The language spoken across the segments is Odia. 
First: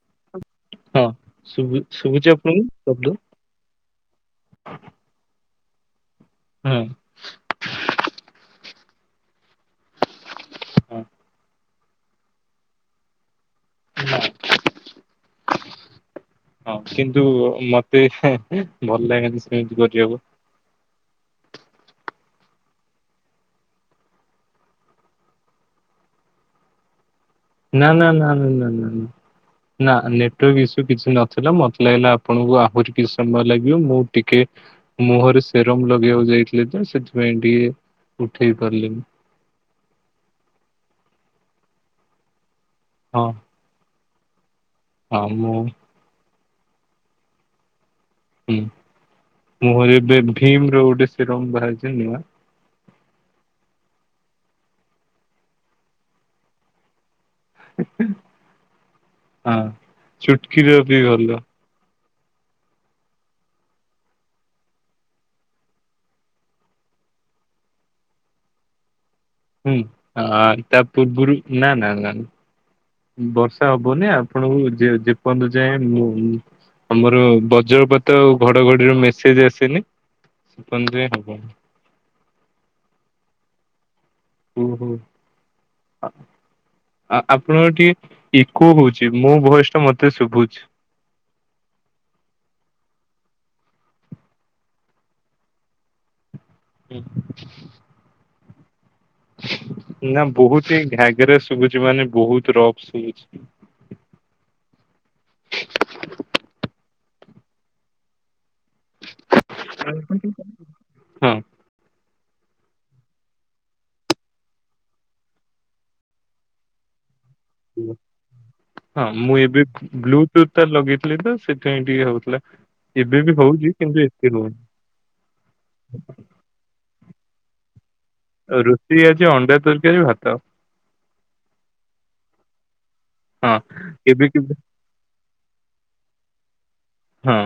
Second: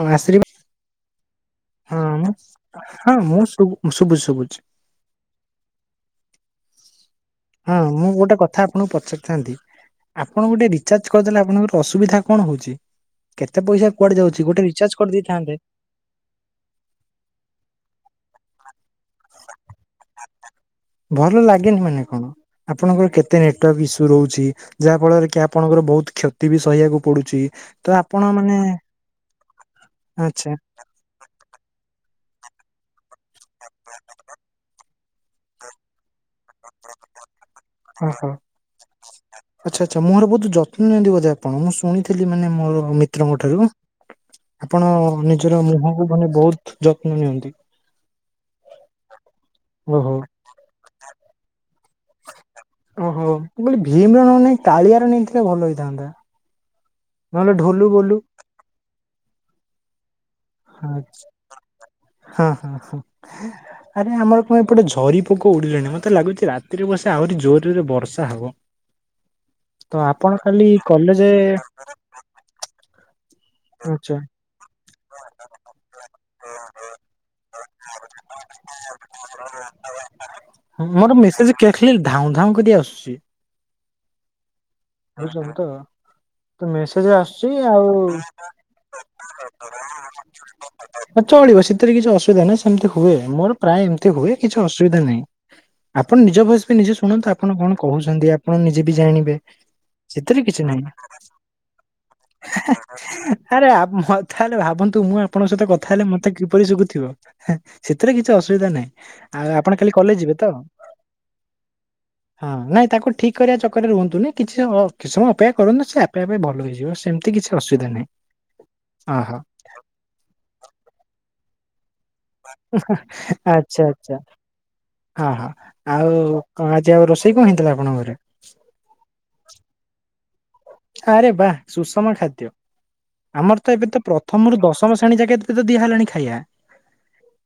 ହଁ ଆଶୀର୍ବା, ହଁ ଶୁଭୁ ହଁ ଶୁଭୁଚି ମୁଁ, ଆପଣଙ୍କୁ ଶବ୍ଦ? ହଁ ମୁଁ ଶୁବୁ, ଶୁବୁ ଶୁଭୁଛି। ହଁ। ହଁ ମୁଁ ଗୋଟେ କଥା ଆପଣଙ୍କୁ ପଚାରିଥାନ୍ତି, ଆପଣ ଗୋଟେ ହଁ ରିଚାର୍ଜ କରିଦେଲେ ଆପଣଙ୍କର। ଅସୁବିଧା କଣ ହଉଛି, କେତେ ପଇସା ନା କୁଆଡେ ଯାଉଛି ଗୋଟେ ରିଚାର୍ଜ କରିଦେଇଥାନ୍ତେ। ହଁ କିନ୍ତୁ ମୋତେ ହେଁ, ଭଲ ଲାଗେନି ସେମତି କରିବାକୁ ପା। ଭଲ ଲାଗେନି ମାନେ କଣ ଆପଣଙ୍କର କେତେ ନେଟୱାର୍କ ଇସୁ ରହୁଛି। ଯାହା ଫଳରେ କି ଆପଣଙ୍କର ବହୁତ କ୍ଷତି ବି ସହିବାକୁ ପଡୁଛି। ନା, ନା, ନା, ନା, ନା ଆଚ୍ଛା ନେଟୱାର୍କ ଇସୁ କିଛି ନ ଥିଲା ମୋତେ ଲାଗିଲା ଆପଣଙ୍କୁ ଆହୁରି କିଛି ସମୟ ଲାଗିବ ମୁଁ ଟିକେ ମୁହଁରେ ସେରମ୍ ଲଗେଇବାକୁ ଯାଇଥିଲି ତ ସେଥିପାଇଁ ଟିକେ ଓହୋ। ଉଠେଇ ପାରିଲିନି। ଆଚ୍ଛା, ଆଚ୍ଛା ମୁହଁର ବହୁତ ଯତ୍ନ ନିଅନ୍ତିି ବୋଧେ ଆପଣ? ମୁଁ ଶୁଣିଥିଲି ମାନେ ମୋର ହଁ ମିତ୍ରଙ୍କ ଠାରୁ। ଆପଣ ହଁ ମୁଁ ନିଜର ମୁହଁକୁ ମାନେ ବହୁତ ଯତ୍ନ ନିଅନ୍ତି। ହୁଁ, ମୁହଁରେ ଓହୋ। ଏବେ ଭୀମ୍ ର ଗୋଟେ ସିରମ୍ ବାହାରିଛି ନୂଆ। ଓହୋ, ମୁଁ କହିଲି ଭୀମ୍ ର ନ ନେଇ, କାଳିଆର ନେଇଥିଲେ ଭଲ ହେଇଥାନ୍ତା। ନହେଲେ ଢୋଲୁ ବୋଲୁ। ହଁ ଚୁଟକି ର ବି ଆଚ୍ଛା। ଭଲ। ହଁ, ହଁ, ହୁଁ, ଆରେ ଆମର କଣ ଏପଟେ ଝରି ପୋକ ଉଡିଲେଣି, ମୋତେ ଲାଗୁଛି ରାତିରେ ବସେ ଆହୁରି ଜୋରରେ ବର୍ଷା ହବ। ହୁଁ, ତ ଆ, ଆପଣ କାଲି ତା କଲେଜ ପୂର୍ବରୁ ନା, ନା, ନା ବର୍ଷା ହବନି, ଆଚ୍ଛା। ଆପଣଙ୍କୁ ଯେ ଯେପନ୍ତୁ ଯାଏଁ ନ ଆମର ବଜ୍ରପାତ ଆଉ ଘଡଘଡିର ମେସେଜ୍ ଆସିନି ସେ ପନ୍ ଯାଏଁ ହବନି। ଖାଲି ଧାଉଁ ଧାଉଁ କରି ଆସୁଚି। ଓହୋ, ବୁଝୁଛନ୍ତି ତ। ଆ, ତ ମେସେଜ ଆ, ଆସୁଛି ଆପଣଙ୍କ ଆଉ ଟିକେ ଇକୋ ହଉ ଚି, ମୋ ଭଏସ୍ ଟା ମୋତେ ଶୁଭୁଛି। ହଁ ଚଳିବ ସେଥିରେ କିଛି ଅସୁବିଧା ନାହିଁ, ସେମିତି ହୁଏ ମୋର ପ୍ରାୟ ଏମିତି ହୁଏ କିଛି ଅସୁବିଧା ନାହିଁ। ଆପଣ ନିଜ ଭଏସ୍ ବି ନିଜେ ଶୁଣନ୍ତୁ ଆପଣ କଣ କହୁଛନ୍ତି ଆପଣ ନିଜେ ବି ଜାଣିବେ। ନା ସେଥିରେ କିଛି ବହୁତ ହିଁ ନାହିଁ, ଘାଗେରା ଶୁଭୁଛି ମାନେ ବହୁତ ରଫ୍ ଶୁଭୁଛି। ଆରେ ଆ, ମୋ ଥାଲେ ଭାବନ୍ତୁ ମୁଁ ଆପଣଙ୍କ ସହିତ କଥା ହେଲେ ମୋତେ କିପରି ଶୁଗୁଥିବ? ହେଁ, ସେଥିରେ କିଛି ଅସୁବିଧା ନାହିଁ। ଆଉ ଆପଣ କାଲି କଲେଜ୍ ଯିବେ ତ? ହଁ ହଁ ନାଇଁ ତାକୁ ଠିକ୍ କରିବା ଚକରେ ରୁହନ୍ତୁନି, କିଛି ସମଅ କିଛି ସମୟ ଅପେକ୍ଷା କରନ୍ତୁ ନା ସେ ଆପେ ଆପେ ଭଲ ହେଇଯିବ। ସେମ ତି କିଛି ଅସୁବିଧା ନାହିଁ। ହଁ ମୁଁ ଓହୋ ଏବେ ବ୍ଲୁଟୁଥ୍ ତ ଲଗେଇଥିଲି ତ ସେଥିପାଇଁ ଟିକେ ହଉ ଥିଲା, ଏବେ ବି ହଉଚି ଆଚ୍ଛା କିନ୍ତୁ ଆଚ୍ଛା ଏତେ ନୁହଁ। ହଁ, ହଁ ଆଉ କଣ ଆଜି ଆଉ ରୋଷେଇ କଣ ହେଇଥିଲା ଆପଣଙ୍କ ଘରେ? ରୋଷେଇ ଆଜି ଅଣ୍ଡା ତରକାରୀ ଭାତ। ଆରେ ବାଃ ସୁଷମ ଖାଦ୍ୟ, ହଁ ଆମର ତ ଏବେ ତ କେବେ କେବେ ପ୍ରଥମରୁ ଦଶ ତମ ଶେଣୀ ଯାକେ ତ ଦିଆ ହେଲାଣି ଖାଇବା। ହଁ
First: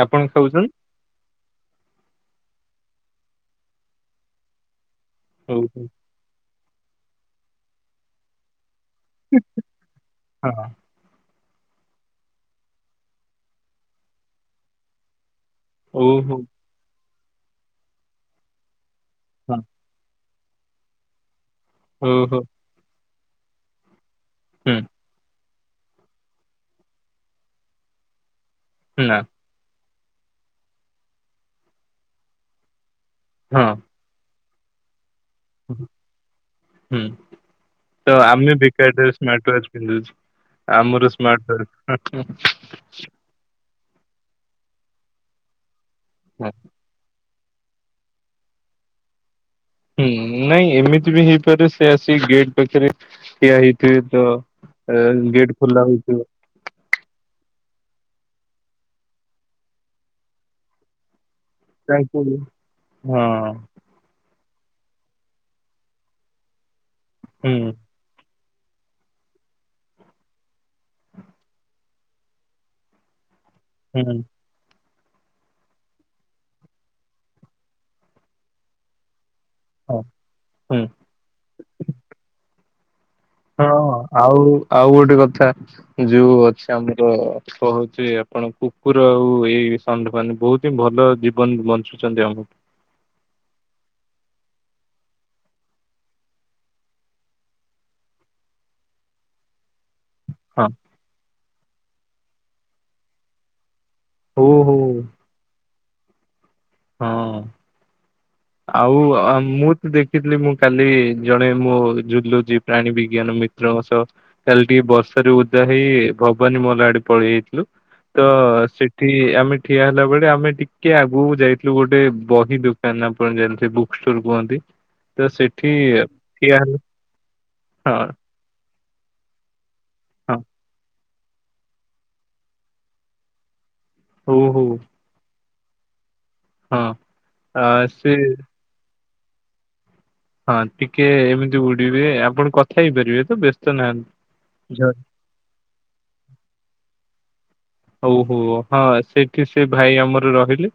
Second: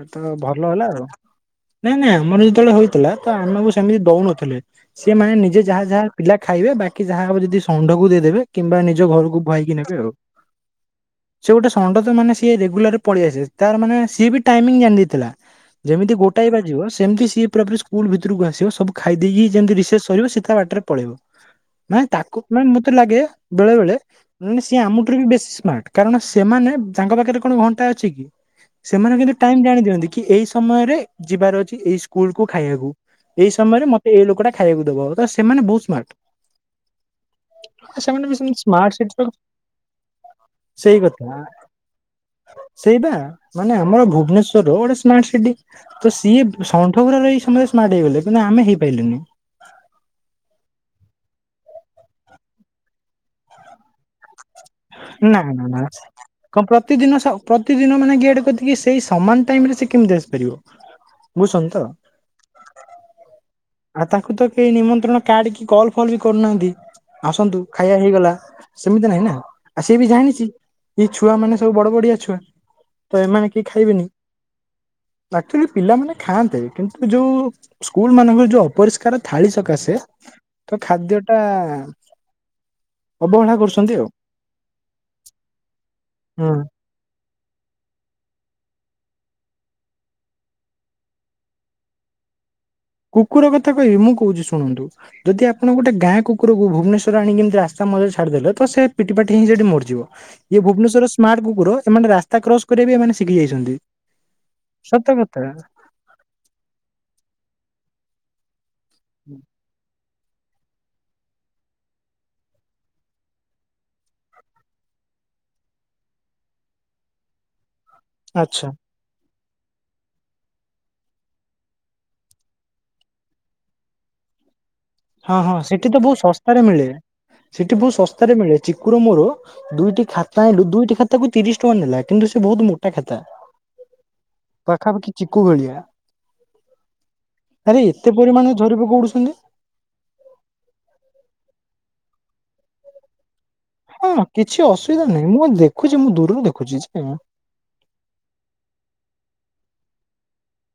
ଏ ଆପଣ ତ ଖାଉଛନ୍ତି? ଭଲ ହେଲା ଆଉ। ନାଇଁ ନା ଆମର ଯେତେବେଳେ ହୋଇଥିଲା ତ ଆମକୁ ସେମିତି ଦଉନଥିଲେ, ସିଏ ମାନେ ହଉ ନିଜେ ହଉ ଯାହା ଯାହା ପିଲା ଖାଇବେ, ବାକି ଯାହା ହଡ ଯଦି ଷଣ୍ଢକୁ ଦେଇଦେବେ, କିମ୍ବା ନିଜ ଘରକୁ ଭୁଆଇକି ନେବେ ଆଉ। ହଁ। ସେ ଗୋଟେ ଷଣ୍ଢ ତ ମାନେ ସିଏ ରେଗୁଲାର ପଳେଇ ଆସେ ତାର ମାନେ ସିଏ ବି ଟାଇମିଙ୍ଗ ଜାଣିଦେଇଥିଲା। ଯେମିତି ଓହୋ! ଗୋଟାଏ ବାଜିବ ସେମିତି ସିଏ ପୁରା ପୁରି ସ୍କୁଲ ଭିତରକୁ ଆସିବ ସବୁ ଖାଇ ଦେଇକି ହଁ, ଯେମତି ରିସେଷ କରିବ ସି ତା ବାଟରେ ପଳେଇବ ମାନେ ଓହୋ! ତାକୁ ମାନେ ମତେ ଲାଗେ ବେଳେ ବେଳେ ମାନେ ହୁଁ, ସିଏ ଆମଠାରୁ ବି ବେଶୀ ସ୍ମାର୍ଟ। କାରଣ ସେମାନେ ତାଙ୍କ ପାଖରେ କଣ ଘଣ୍ଟା ଅଛି କି ସେମାନେ ନା, କିନ୍ତୁ ଟାଇମ ଜାଣି ଦିଅନ୍ତି କି ଏଇ ସମୟରେ ଯିବାର ଅଛି ଏଇ ସ୍କୁଲ କୁ ଖାଇବାକୁ ଏଇ ହଁ, ସମୟରେ ମ ଏଇ ଲୋକଟା ଖାଇବାକୁ ଦବ ତ ସେମାନେ ବୋହୁତ ସ୍ମାର୍ଟ। ହୁଁ ତ ସେମାନେ ବି ଆମେ ସେମିତି ସ୍ମାର୍ଟ ବେକାର ସିଟି ଟାରେ ର ସ୍ମାର୍ଟୱାଚ ପିନ୍ଧୁଚୁ। ସେଇ କଥା ଆମରୁ ସ୍ମାର୍ଟୱାଚ ହୁଁ ସେଇବା ହୁଁ। ମାନେ ଆମର ଭୁବନେଶ୍ଵରର ଗୋଟେ ସ୍ମାର୍ଟ ସିଟି ତ ସିଏ ଷଣ୍ଢ ଗୁରାର ସେଇ ସମୟରେ ସ୍ମଟ ହେଇଗଲେ କିନ୍ତୁ ଆମେ ହେଇପାଇଲୁନି। ହୁଁ ନାଇଁ ଏମିତି ବି ହେଇପାରେ ସେ ଆସି ଗେଟ୍ ପାଖରେ ଠିଆ ହେଇ ଠିଆ ହେଇଥିବ ନା ଗେଟ୍ ନା ନା। ଖୋଲା ହେଇଥିବ। କଣ ପ୍ରତିଦିନ ସ ପ୍ରତିଦିନ ମାନେ ଗେଟ୍ କତିକି ସେଇ ସମାନ ଟାଇମ ରେ ସେ କେମିତି ଆସିପାରିବ? ମୁଁ ସୁନ୍ତ ହଁ। ଆଉ ତାଙ୍କୁ ତ କେହି ନିମନ୍ତ୍ରଣ କାର୍ଡ କି କଲ ଫଲ ବି କରୁନାହାନ୍ତି ଆସନ୍ତୁ ହୁଁ, ଖାଇବା ହେଇଗଲା ସେମିତି ନାହିଁ ନା ଆଉ ସିଏ ବି ଜାଣିଚି। ଏଇ ଛୁଆ ମାନେ ସବୁ ବଡ ବଡିଆ ଛୁଆ ତ ଏମାନେ କେହି ଖାଇବେନି। ହୁଁ, ଆକ୍ଚୁଲି ପିଲାମାନୋନେ ଖାଆନ୍ତେ କିନ୍ତୁ ଯୋଉ ସ୍କୁଲ ମାନଙ୍କରେ ଯୋଉ ଅପରିଷ୍କାର ଥାଳି ସକାଶେ ହଁ, ତ ହୁଁ, ଖାଦ୍ୟ ଟା ଅବହେଳା ହଁ କରୁଛନ୍ତି ଆଉ ଆଉ ଗୋଟେ କଥା ଯୋଉ ହୁଁ ଅଛି ଆମର କୋହୁଚି ଆପଣ କୁକୁର ଆଉ ଏଇ ଷଣ୍ଢମାନେ ବୋହୁତ ହିଁ ଭଲ ଜୀବନ ବଞ୍ଚୁଛନ୍ତି ଆମଠୁ। କୁକୁର କଥା କହିବି ମୁଁ କୋହୁଚି ଶୁଣନ୍ତୁ। ଯଦି ଆପଣ ଗୋଟ ଗା କୁକୁ ଭୁବନେଶ୍ୱର ଆଣିତିସ୍ତା ମରେ ଛାଡ଼ିଦ ଦେଲେ ତ ସେ ପିଟିପାଟି ହେଇକି ସେଠି ମରିଯିବ। ଇଏ ହଁ, ଭୁବନେଶ୍ଵର ସ୍ମାର୍ଟ କୁକୁର ଏମାନେ ରାସ୍ତା କ୍ରସ କରିବା ବି ଏମାନେ ଶିଖି ଯାଇଛନ୍ତି। ଓହୋ। ସତ କଥା। ହଁ ଆଉ ମୁଁ ତ ଦେଖ ଦେଖଥିଲି ମୁଁ କାଲି ଜଣେ ମୁଁ ଝୁଲୁଛି ପ୍ରାଣୀ ବିଜ୍ଞାନ ମିତ୍ରଙ୍କ ସହ। କାଲି ଟିକେ ବର୍ଷରେ ଓଦା ହେଇ ଭବାନୀ ମହଲ ଆଡେ ପଳେଇ ଯାଇଥିଲୁ। ତ ଆଚ୍ଛା ସେଠି ଆମେ ଠିଆ ହେଲା ବଳେ ଆମେ ଟିକେ ଆଗକୁ ଯାଇ ଲୁ ଗୋଟେ ବହି ଦୋକାନ ଆପଣ ଜାଣିଥିବେ ବୁକ୍ ଷ୍ଟୋର କୁହନ୍ତି। ତ ହଁ ହଁ ସେଠି ତ ବହୁତ ଶସ୍ତାରେ ଠିଆ ହେଲୁ। ମିଳେ ସେଠି ବୋହୁତ ହଁ ଶସ୍ତାରେ ମିଳେ। ଚିକୁର ମୋର ଦୁଇଟି ହଁ ଖାତା ଆଣିଲୁ। ଦୁଇଟି ଖାତାକୁ ତିରିଶ ଟଙ୍କା ନେଲା କିନ୍ତୁ ସେ ବୋହୁତ ମୋଟା ଖାତା। ହଉ ହଉ ପାଖାପାଖି ଚିକୁ ଭଳିଆ। ହଁ ଆ ଆରେ ସେ ଏତେ ପରିମାଣ ଝରିପୋକ ଉଡୁଛନ୍ତି। ହଁ ଟିକେ ଏମିତି ଉଡିବେ ଆପଣ କଥା ହେଇପାରିବେ ତ ବେସ୍ତ ହଁ କିଛି ଅସୁବିଧା ନାହିଁ ମୁଁ ଦେଖୁଚି ମୁଁ ଦୂରରୁ ଦେଖୁଚି କିଛି ନାହିଁ। ଓହୋ ହଁ ସେଇଠି ସେ ଭାଇ ଆମର ରହିଲେ।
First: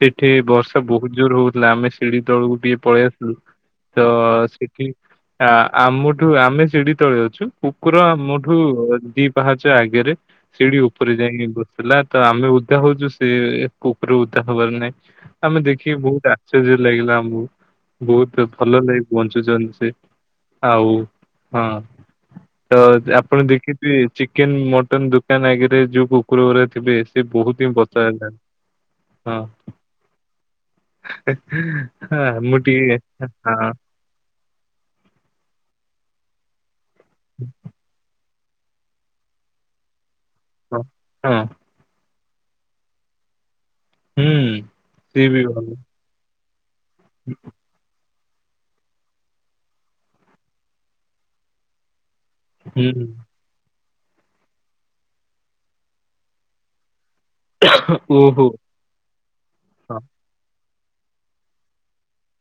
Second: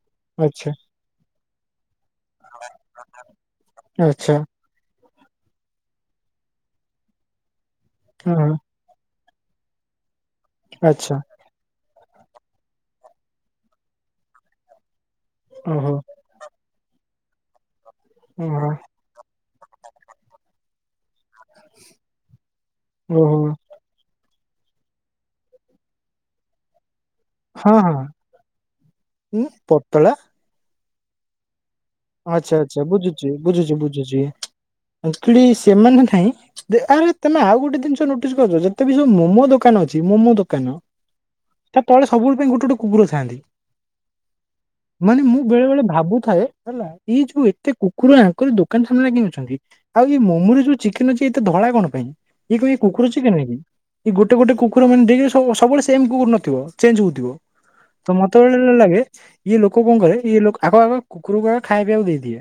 ସେଠି ଆଚ୍ଛା ବର୍ଷା ବୋହୁତ ଜୋରେ ହୋ ଉଥିଲା ଆମେ ସିଢି ତଳକୁ ବି ପଳେଇ ଆସିଲୁ ତ ଆଚ୍ଛା ଆ-ଆମଠୁ ଆମେ ସିଡି ତଳେ ଅଛୁ କୁକୁର ହଁ ଆମଠୁ ଦିଇ ପାହାଚ ଆଗେରେ ସିଢି ଆଚ୍ଛା ଉପରେ ଆସିକି ବସିଲା ତ ଆମେ ଉଦା ହଉଚୁ ସେ କୁକୁର ଉଦା ହବାର ନାଇଁ। ଆମେ ଓହୋ ଦେଖିକି ବହୁତ ଆଶ୍ଚର୍ଯ୍ୟ ଲାଗିଲା ଆମକୁ ବହୁତ ଓହୋ ଭଲ ଲା ବଞ୍ଚୁଛନ୍ତି ସେ ଆଉ ହଁ ତ ଆପଣ ଓହୋ ଦେଖି ଚିକେନ ମଟନ ଦୋକାନ ଆଗରେ ଯୋଉ କୁକୁର ଗୁରା ଥିବେ। ସେ ବହୁତ ହିଁ ହଁ ହଁ ବର୍ଷା ହେଇଥାଏ ହଁ। ଉଁ ପତଳା ହଁ ମୁଟିିକେ ହଁ। ବୁଝୁଚି ସେମାନେ ନାଇଁ ଆରେ ତମେ ଆଉ ଗୋଟେ ଜିନିଷ ନୋଟ ନୋଟିସ୍ କରୁଚ ଯେତେ ବି ସବୁ ମୋମୋ ଦୋକାନ ଅଛି ମୋମୋ ଦୋକାନ। ହଁ ତା ତଳେ ସବୁବେଳେ ପାଇଁ ଗୋଟେ ଗୋଟେ କୁକୁର ଥାଆନ୍ତି। ହୁଁ ମାନେ ସିଏ ମୁଁ ବି ବେଳେ ଭଲ ବେଳେ ଭାବୁଥାଏ। ହେଲା ଏଇ ଯୋଉ ଏତେ କୁ କୁକୁର ଆଙ୍କରି ଦୋକାନ ସାମ୍ନରେ କାଇଁ ଅଛନ୍ତି? ଆଉ ଏଇ ମୋମରେ ଯୋଉ ଚିକେନ୍ ଅଛି ଏତ ଧଳା କଣ ପାଇଁ? ଇଏ କ ଏଇ କୁକୁର ହୁଁ ଚିକେନ୍ କି? ଇଏ ଗୋଟେ ଗୋଟେ କୁକୁର ମାନେ ଦେକ୍ ସବୁ ସବୁବେଳେ ସେମ କୁକୁର ନଥିବ ଚେଞ୍ଜ ହଉଥିବ। ତ ମତେ ଓହୋ ବେଳେ ବେଳେ ଲାଗେ ଇଏ ଲୋକ କଣ ହଁ କରେ ଇଏ ଲୋକ ଆଗ ଆଗ। କୁକୁର କୁ ଆଗ ଖାଇପିବାକୁ ଦେଇଦିଏ।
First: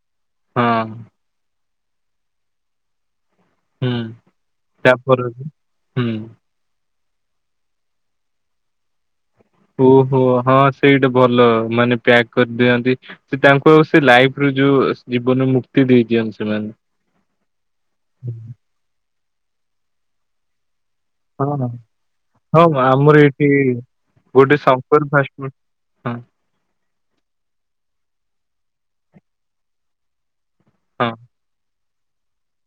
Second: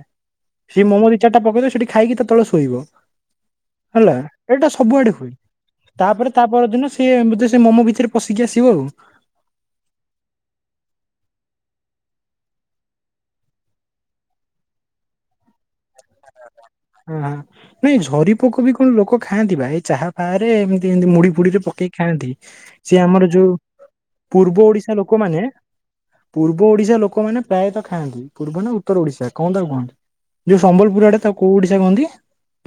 ସେ ହଁ ମୋମୋ ଦିଇ ଚାରିଟା ପକେଇଦେଇକି ସେଠି ଖାଇକି ତା ତଳେ ଶୋଇବ। ହୁଁ ହେଲା ଏଇଟା ସବୁଆଡେ ତାପରେ ହୁଏ ହୁଁ ତାପରେ ତା ପରଦିନ ସେ ବୋଧେ ସେ ମୋମୋ ଭିତରେ ପଶିକି ଆସିବ ଆଉ। ଓହୋ ହଁ ସେଇଟା ଭଲ ମାନେ ପ୍ୟାକ୍ କରିଦିଅନ୍ତି। ସେ ତାଙ୍କୁ ଆଉ ସେ ଲାଇଫ ରୁ ଯୋଉ ଜୀବନ ମୁ ହ ନାଇଁ ହୁଁ। ଝରିପୋକ ବି କଣ ଲୋକ ଖାଆନ୍ତି ବା ଏଇ ଚାହା ଫହାରେ ଏମତି ତି ମୁଡି ଫୁଡିରେ ହଁ ପକେଇକି ଖାଆନ୍ତି ହଁ ସିଏ ଆମର ଏଠି ଯୋଉ ଗୋଟେ ପୂର୍ବ ଓଡିଶା ଶଙ୍କର ଲୋକମାନେ ଫାଷ୍ଟଫୁଡ ହଁ ପୂର୍ବ ଓଡିଶା ଲୋକମାନେ ପ୍ରାୟତଃ ଖାଆନ୍ତି ପୂର୍ବ ନା ଉତ୍ତର ଓଡିଶା କଣ ତାକୁ କୁହନ୍ତି ଯୋଉ ସମ୍ବଲ ପୁର ହଁ ଆଡେ ତାକୁ କୋଉ ଓଡିଶା କୁହନ୍ତି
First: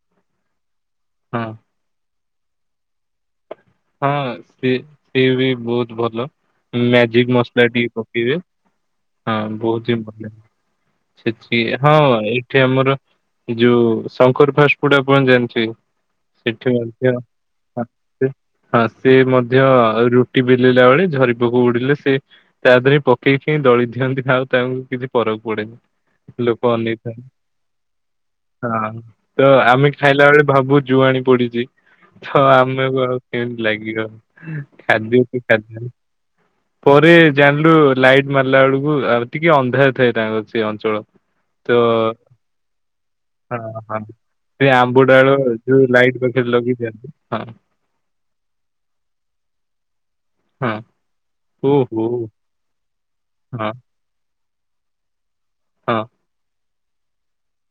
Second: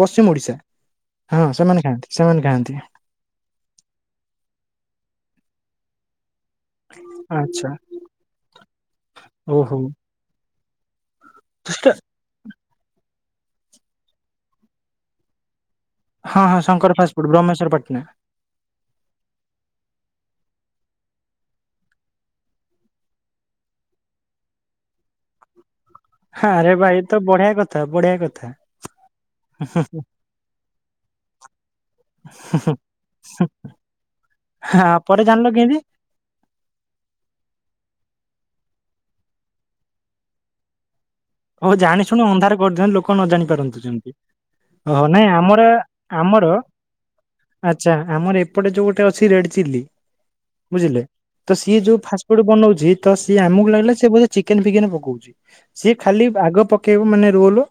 ପଶ୍ଚିମ ଓଡିଶା ହଁ ସେମାନେ ଖାଆନ୍ତି ସେମାନେ ଖାଆନ୍ତି। ହଁ ସେ ସିଏ ବି ବହୁତ ଭଲ। ମ୍ୟାଜିକ ମସଲା ଆଚ୍ଛା ଟି ପକେଇବେ ହଁ ବହୁତ ହି ଭଲ ସେଠ ହଁ ଏଠି ଆମର ଯୋଉ ଶଙ୍କର ଫାଷ୍ଟଫୁଡ ଆପଣ ଜାଣିଥିବେ ହଁ ହଁ ସେଠି ଶଙ୍କର ମଧ୍ୟ ହଁ ଫାଷ୍ଟଫୁଡ ବ୍ରହ୍ମେଶ୍ୱରପାଟଣା। ସେ ହଁ ସେ ମଧ୍ୟ ରୁଟି ବେଲିଲା ବେଳେ ଝରିପୋକ ଉଡିଲେ ସେ ତା ଦେହରେ ପକେଇକି ଦଳି ଦିଅନ୍ତି ଆଉ ତାଙ୍କୁ କିଛି ଫରକ ପଡେନି। ହଁ ଲୋକ ଆରେ ଭାଇ ତ ବଢିଆ କଥା ବଢିଆ କଥା ଅନେଇଥାନ୍ତି ହଁ ତ ଆମେ ଖାଇଲା ବେଳେ ଭାବୁ ଜୁଆଣି ପଡିଚି ତ ଆମକୁ ଆଉ କେମିତି ଲାଗିବ ହଁ ପରେ ଖାଦ୍ୟ କି ଜାଣିଲ ଖା କେମିତି? ପରେ ଜାଣିଲୁ ଲାଇଟ୍ ମାରିଲା ବେଳକୁ ଆଉ ଟିକେ ଅନ୍ଧାର ଥାଏ ତାଙ୍କର ସେ ଅଞ୍ଚଳ। ତ ହଉ ଜାଣି ଶୁଣୁ ଅନ୍ଧାର କରିଦିଅନ୍ତି ଲୋକ ନ ଜାଣି ହଁ ପାରନ୍ତୁ ହଁ ଯେମତି ସେ ଆମ୍ବୁଡାଳ ଯୋଉ ଲାଇଟ୍ ପାଖରେ ଲଗେଇ ଦିଅନ୍ତି ହଁ। ଆଚ୍ଛା ଆମର ଏପଟେ ଯୋଉ ଗୋଟେ ଅଛି ରେଡ୍ ଚିଲୀ। ହଁ ବୁଝିଲେ ତ ସିଏ ଯୋଉ ଫାଷ୍ଟ ଫୁଡ ବନଉଛି ତ ସିଏ ହଁ, ଆମକୁ ଲାଗିଲା ସି ବୋଧ ଚିକେନ ଫିକେନ ପକଉଛି ସିଏ ହଁ, ଖାଲି ଆଗ ପକେଇବ ମାନେ ରୋଲ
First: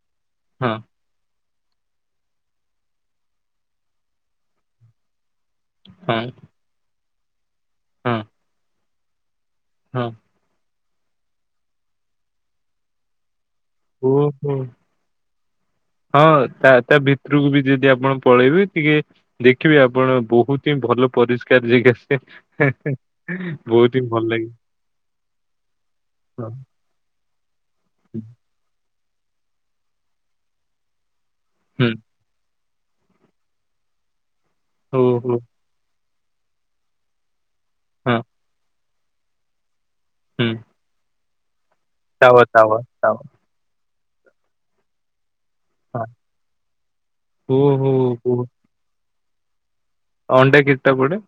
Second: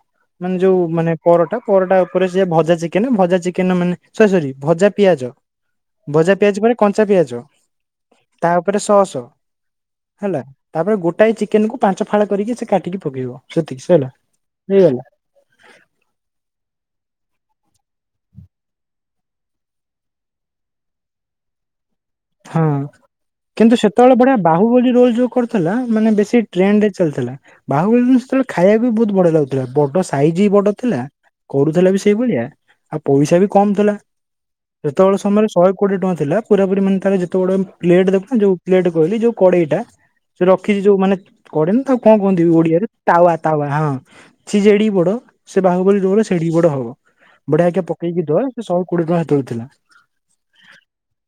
ମାନେ ହଁ, ଯୋଉ ମାନେ ପରଟା ପରଟା ଉପରେ ସେି ଭଜା ଚିକେନ ଭଜା ଚିକେନ ମାନେ ସରି ସରି ଭଜା ପିଆଜ। ହଁ, ଭଜା ପିଆଜ ମାନେ କଞ୍ଚା ପିଆଜ ହଁ, ତା ଉପରେ ଶହସ। ହଁ। ହେଲା ତାପରେ ଗୋଟାଏ ଚିକେନକୁୁ ପାଞ୍ଚ ଫାଳ କରିକି ସେ କାଟିକି ପକେଇବ ହେଲା ଓ ହୋ। ହଁ ତା ତା ଭିତରକୁ ବି ଯଦି ଆପଣ ପଳେଇବେ ଟିକେ ଦେଖିବେ ଆପଣ ବହୁତ ଭଲ ପରିଷ୍କାର ଜାଗା। ହେଁ ହଁ ହେଁ। କିନ୍ତୁ ସେତେବେଳେ ବଢିଆ ବାହୁ ବୋଲି ରୋଲ ଯୋଉ କରିଥିଲା ମାନେ ବେଶୀ ହଁ, ଟ୍ରେଣ୍ଡ ରେ ଚାଲିଥିଲା ବାହୁବଳି ଦିନ ସେତେବେଳେ ଖାଇବା ବି ବହୁତ ବଢିଆ ଲାଗୁଥିଲା ବଡ଼ ସାଇଜ୍ ବି ବଡ଼ ଥିଲା କରୁଥିଲା ହୁଁ, ବି ସେଇଭଳିଆ। ଆଉ ପଇସା ବି କମ ଥିଲା ଯେତେବେଳେ ଓହୋ! ସମୟରେ ଶହେ କୋଡିଏ ଟଙ୍କା ଥିଲା ପୁରାପୁରି ମାନେ ତାର ଯେ ଥୋ ବଡମ ପ୍ଲେଟ ହଁ, ଦେଖ ନା ଯୋଉ ପ୍ଲେଟ କହିଲି ଯୋଉ କଡେଇଟା ଯୋଉ ହୁଁ, ରଖିଛି ଯୋଉ ମାନେ କଡେଇ ନା ତାକୁ କଣ କୁହନ୍ତି ତାୱା କି ତାୱା ଓଡିଆରେ ହଁ, ତାୱା ତାୱା ହଁ ସେ ଜେଡିକି ବଡ ସେ ବାହୁବଳୀ ରୋଲ୍ ସେଡିକି ବଡ ହବ ବଢିଆ ଆଜ୍ଞା ଓହୋ! ପକେଇକି ଦେ ଓହୋ! ଶହେ କୋଡିଏ ଟଙ୍କା ହେତେବେଳେ ଥିଲା। ଅଣ୍ଡା କିଟ୍ କୁଆଡ଼େ?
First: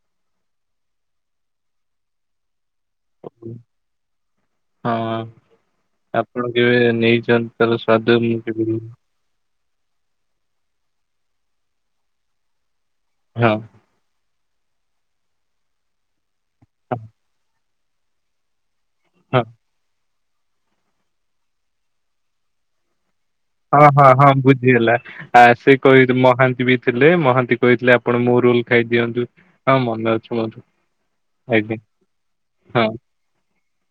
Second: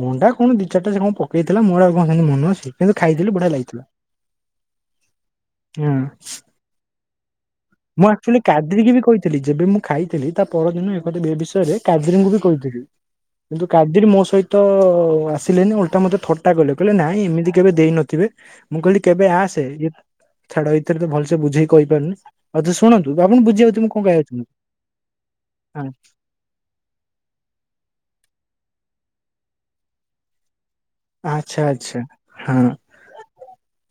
ଅଣ୍ଡା କଣ ଦି ଚାରଟା ସେ କଣ ପକେଇଥିଲା ମୋର ଆଉ କଣ ସେମିତ୍ ମନ କିନ୍ତୁ ଖାଇଥିଲି ଓହୋ। ବଢିଆ ଲାଗିଥିଲା। ହଁ। ହଁ। ଆପଣ କେବେ ନେଇଛନ୍ତି ତା ହେଲେ ସ୍ଵାଦ ଆକ୍ଚୁଆଲି ମୁଁ କେବେ ରୁ, କାଦ୍ରିକି ବି କହିଥିଲି ଯେବେ ମୁଁ ଖାଇଥିଲି ତା ପରଦିନୁ ଏକଥା ଏ ବିଷୟରେ କାଦିରୁଙ୍କୁ ବି କହିଥିଲି ହଁ, କିନ୍ତୁ କାଦିର ମୋ ସହି ତ ଆସିଲେନି ଓଲଟା ମତେ ଥଟା କଲେ କହିଲେ ନାଇଁ ଏମିତି କେବେ ଦେଇନଥିବେ। ମୁଁ କହିଲି କେବେ ହଁ। ଆସେ ଏ ଛାଡ ଏଥିରେ ତ ଭଲସେ ବୁଝେଇି କହିପାରୁନି ଆଉ ତେ ଶୁଣନ୍ତୁ ଆପଣ ବୁଝି ହଁ ହଁ ହଁ ବୁଝିଗଲା ଆ ସେ ହଁ, କହି ମହାନ୍ତି ବି ଥିଲେ ମହାନ୍ତି କହିଥିଲେ ଆପଣ ମୋ ରୋଲ ଖାଇଦିଅନ୍ତୁ ହଁ ମନେ ଅଛୁ ମୋର। ଆଛା ଆଜ୍ଞା ଆଛା ହଁ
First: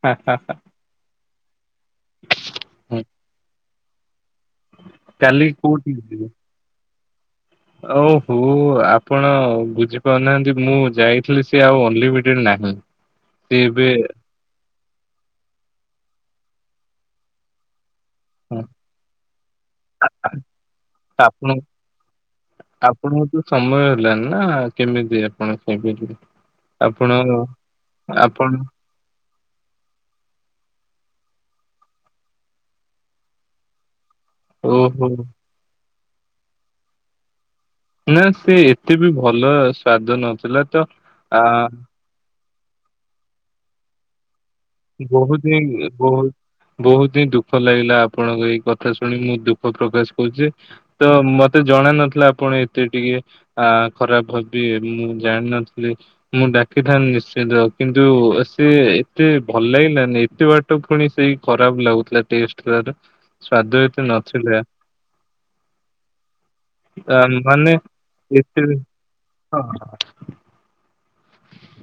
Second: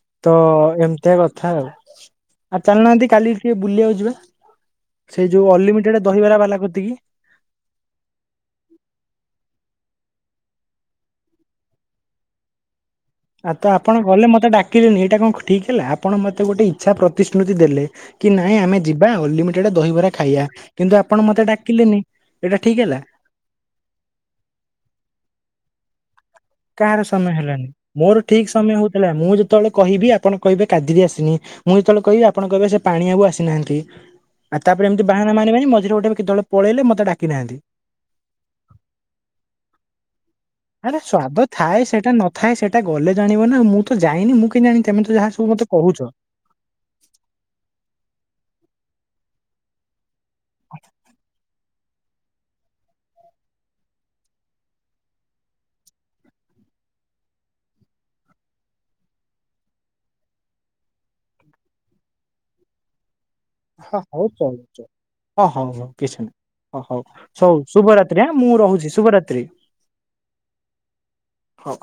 ହା ହା ତ ଏମ୍ ଏମିତିଆ କଥା ଆଉ ଆଉ ହୁଁ ଚାଲିନାହାନ୍ତି କାଲି ଟିକେ ବୁଲିବାକୁ ଯିବା। ସେଇ କାଲି ଯୋଉ ଅନଲିମିଟଡ ଦହିବ ବାଲା କତି କି। ଓ ହୋ ଆପଣ ବୁଝିପାରୁନାହାନ୍ତି ମୁଁ ଯାଇଥିଲି ସେ ଆଉ ଅନଲିମିଟେଡ ନାହିଁ। ଆଉ ସେ ତ ଏବେ ଆପଣ ଗଲେ ମତେ ଡାକିଲେନି ଏଇଟା କଣ ଠିକ ହେଲା ଆପଣ ମତେ ଗୋଟେ ଇଚ୍ଛା ପ୍ରତିଶ୍ରୁତି ଦେଲେ। କି ନାଇଁ ହଁ ଆମେ ଯିବା ଅନଲିମିଟେଡ ଦହିବରା ଖାଇବା କିନ୍ତୁ ଆପଣ ମତେ ଡାକିଲେନି ଏଇଟା ଠିକ ହେଲା? ଆପଣଙ୍କୁ ତ ସମୟ ହେଲାଣି ନା କେମିତି ଆପଣ ସେବେଠୁ କାହାର ସମୟ ହେଲାନି ମୋର ଆପଣ ଠିକ ସମୟ ହଉଥିଲା ମୁଁ ଯେତେବେଳେ କହିବି ଆପଣ କହିବେ କଦୀରି ଆସିନି। ମୁଁ ଯେତେବେଳେ କହିବି ଆପଣ କହିବେ ସେ ପାଣି ବାବୁ ଆସିନାହାନ୍ତି। ଆ ତାପରେ ଏମୀତୀ ଓହୋ ବାହନା ମାରି ମାରି ମଝିରେ ଗୋଟେ କେତେବେଳେ ପଳେଇଲେ ମତେ ଡକି ନାହାନ୍ତି। ନା ସେ ଏତେ ବି ଭଲ ସ୍ଵାଦ ନଥିଲା। ତ ଆରେ ସ୍ଵାଦ ଆ ଥାଏ ସେଇଟା ନଥାଏ ସେଇଟା ଗଲେ ଜାଣିବ ନା ମୁଁ ତ ଯାଇନି ମୁଁ କେମିତି ଜାଣିବି ତମେ ତ ବହୁତ ଯାହା ମତେ ହିଁ କହୁଛ। ବହୁତ ବହୁତ ହିଁ ଦୁଃଖ ଲାଗିଲା ଆପଣଙ୍କ ଏଇ କଥା ଶୁଣି ମୁଁ ଦୁଃଖ ପ୍ରକାଶ କୁଛି ତ ମତେ ଜଣା ନଥିଲା ଆପଣ ଏତେ ଟିକେ ଆ ଖରାପ ଭାବିବେ ମୁଁ ଜାଣିନଥିଲି। ମୁଁ ଡାକିଥାନ୍ତି ନିଶ୍ଚିତ କିନ୍ତୁ ସେ ଏତେ ଭଲ ଲାଗିଲାନି ଏତେ ବାଟ ପୁଣି ସେଇ ଖରାପ ଲାଗୁଥିଲା ଟେଷ୍ଟ ତାର। ସ୍ଵାଦ ଏତେ ହଉ ଚଳୁ ନଥିଲେ। ଚଳୁ। ହଁ ହଁ କିଛି ନାହିଁ। ଓ ହଉ ସଉ ମାନେ ଶୁଭରାତ୍ରି ଆ ମୁଁ ଏତେ ରହୁଛି ଶୁଭରାତି। ହଁ ହଉ।